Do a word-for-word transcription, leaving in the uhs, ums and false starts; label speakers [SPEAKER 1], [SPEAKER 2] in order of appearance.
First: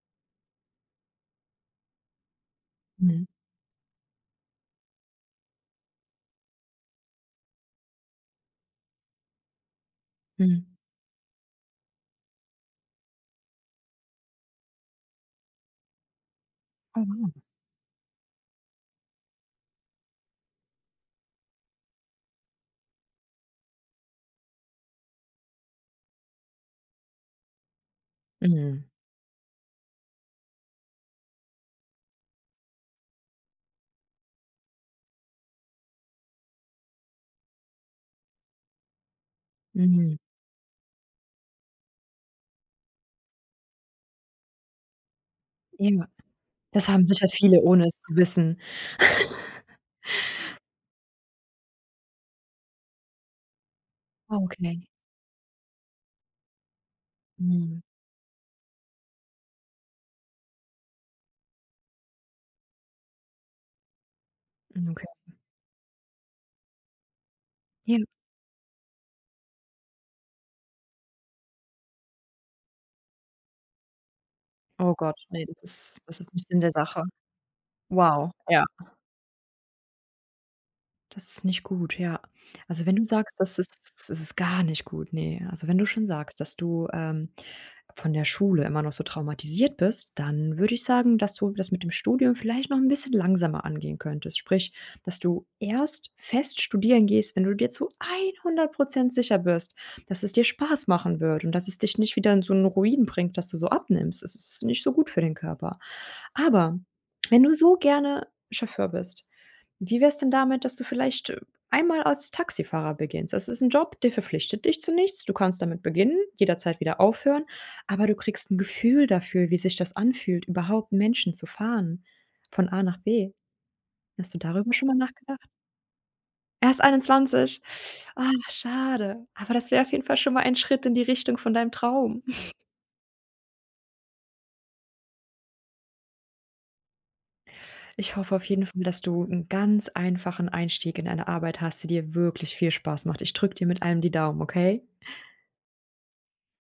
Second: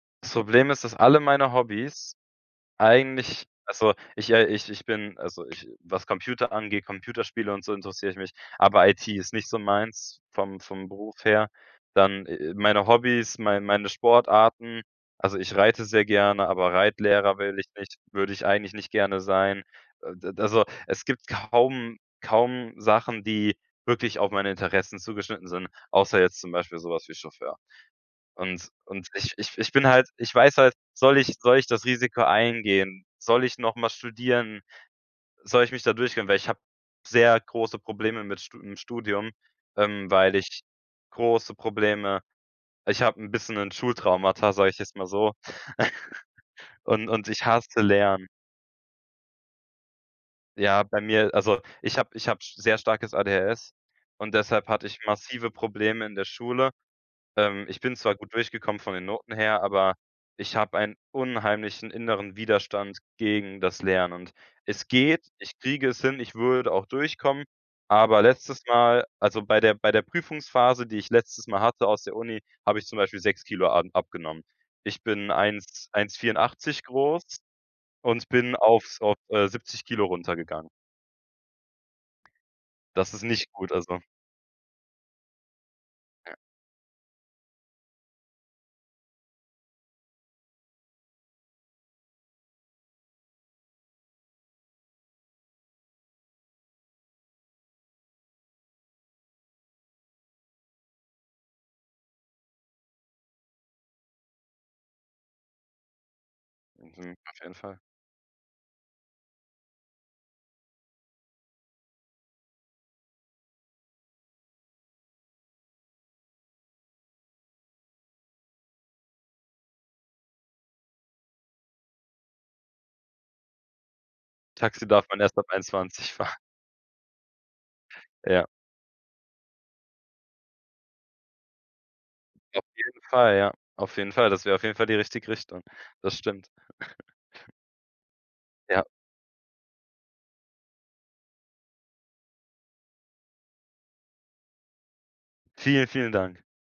[SPEAKER 1] Das Problem ist, dass alle meine Hobbys,
[SPEAKER 2] Mhm.
[SPEAKER 1] eigentlich also ich, äh, ich ich bin, also ich was Computer angeht, Computerspiele und so interessiere ich mich, aber IT ist nicht so meins vom
[SPEAKER 2] Mhm.
[SPEAKER 1] vom Beruf her. Dann, äh äh, meine Hobbys, mei meine Sportarten also ich reite sehr gerne, aber Reitlehrer
[SPEAKER 2] Aha.
[SPEAKER 1] will ich nicht würde ich eigentlich nicht gerne sein. D d also es gibt kaum kaum Sachen, die wirklich auf meine Interessen zugeschnitten sind, außer jetzt zum Beispiel sowas wie Chauffeur. Und
[SPEAKER 2] Mhm.
[SPEAKER 1] und ich ich ich bin halt ich weiß halt, soll ich soll ich das Risiko eingehen? Soll ich nochmal studieren? Soll ich mich da durchkämpfen? Weil ich habe sehr große Probleme mit St im Studium, ähm,
[SPEAKER 2] Mhm.
[SPEAKER 1] weil ich große Probleme ich habe 'n bisschen 'n Schultraumata, sage ich jetzt mal so,
[SPEAKER 2] Immer. Das haben
[SPEAKER 1] und
[SPEAKER 2] sicher
[SPEAKER 1] und ich
[SPEAKER 2] viele,
[SPEAKER 1] hasse
[SPEAKER 2] ohne es zu
[SPEAKER 1] Lernen.
[SPEAKER 2] wissen.
[SPEAKER 1] Ja, bei mir, also ich hab ich habe sehr starkes ADHS, und
[SPEAKER 2] Ah,
[SPEAKER 1] deshalb hatte
[SPEAKER 2] okay.
[SPEAKER 1] ich massive Probleme in der Schule. Ähm, ich
[SPEAKER 2] Mhm.
[SPEAKER 1] bin zwar gut durchgekommen von den Noten her, aber, ich habe ein unheimlichen inneren Widerstand gegen das Lernen und es
[SPEAKER 2] Mhm, okay.
[SPEAKER 1] geht, ich kriege es hin, ich würde auch durchkommen,
[SPEAKER 2] Ja.
[SPEAKER 1] aber letztes Mal, also bei der bei der bei der Prüfungsphase, die ich letztes Mal hatte aus der Uni, habe ich zum Beispiel sechs Kilo am abgenommen.
[SPEAKER 2] Oh
[SPEAKER 1] Ich
[SPEAKER 2] Gott,
[SPEAKER 1] bin
[SPEAKER 2] ne, das
[SPEAKER 1] eins
[SPEAKER 2] ist
[SPEAKER 1] eins
[SPEAKER 2] das ist nich Sinn der
[SPEAKER 1] vierundachtzig
[SPEAKER 2] Sache.
[SPEAKER 1] groß und
[SPEAKER 2] Wow,
[SPEAKER 1] bin
[SPEAKER 2] ja.
[SPEAKER 1] auf so, äh, siebzig Kilo runtergegangen.
[SPEAKER 2] Das ist nicht gut, ja. Also, wenn du
[SPEAKER 1] Das ist
[SPEAKER 2] sagst,
[SPEAKER 1] nicht
[SPEAKER 2] das
[SPEAKER 1] gut, also.
[SPEAKER 2] ist es ist gar nicht gut, ne? Also, wenn du schon
[SPEAKER 1] Ja.
[SPEAKER 2] sagst, dass du, ähm, von der Schule immer noch so traumatisiert bist, dann würde ich sagen, dass du das mit dem Studium vielleicht noch 'n bisschen langsamer angehen könntest, sprich, dass du erst fest studieren gehst, wenn du dir zu einhundert Prozent sicher bist, dass es dir Spaß machen wird und dass es dich nicht wieder in so 'n Ruin bringt, dass du so abnimmst. Es ist nicht so gut für den Körper. Aber,
[SPEAKER 1] Mhm, auf
[SPEAKER 2] wenn du
[SPEAKER 1] jeden
[SPEAKER 2] so
[SPEAKER 1] Fall.
[SPEAKER 2] gerne Chauffeur bist, wie wär's denn damit, dass du vielleicht, äh, ein mal als Taxifahrer beginnst? Das ist 'n Job, der verpflichtet dich zu nichts, du kannst damit beginnen, jederzeit wieder aufhören, aber du kriegst 'n Gefühl dafür, wie sich das anfühlt, überhaupt Menschen zu fahren, von A nach B. Hast du darüber
[SPEAKER 1] Taxi
[SPEAKER 2] schonmal
[SPEAKER 1] darf man erst
[SPEAKER 2] nachgedacht?
[SPEAKER 1] ab einundzwanzig fahr.
[SPEAKER 2] Erst einundzwanzig, oh,
[SPEAKER 1] Ja.
[SPEAKER 2] schade. Aber das wär auf jeden Fall schonmal ein Schritt in die Richtung von deinem Traum.
[SPEAKER 1] Auf jeden Fall, ja. Auf jeden Fall. Das wäre auf jeden Fall die richtige Richtung. Das stimmt.
[SPEAKER 2] Ich hoffe auf jeden
[SPEAKER 1] Ja.
[SPEAKER 2] Fall, dass du 'n ganz einfachen Einstieg in eine Arbeit hast, die dir wirklich viel Spaß macht. Ich drück dir mit allem die Daumen, okay?
[SPEAKER 1] Vielen, vielen Dank.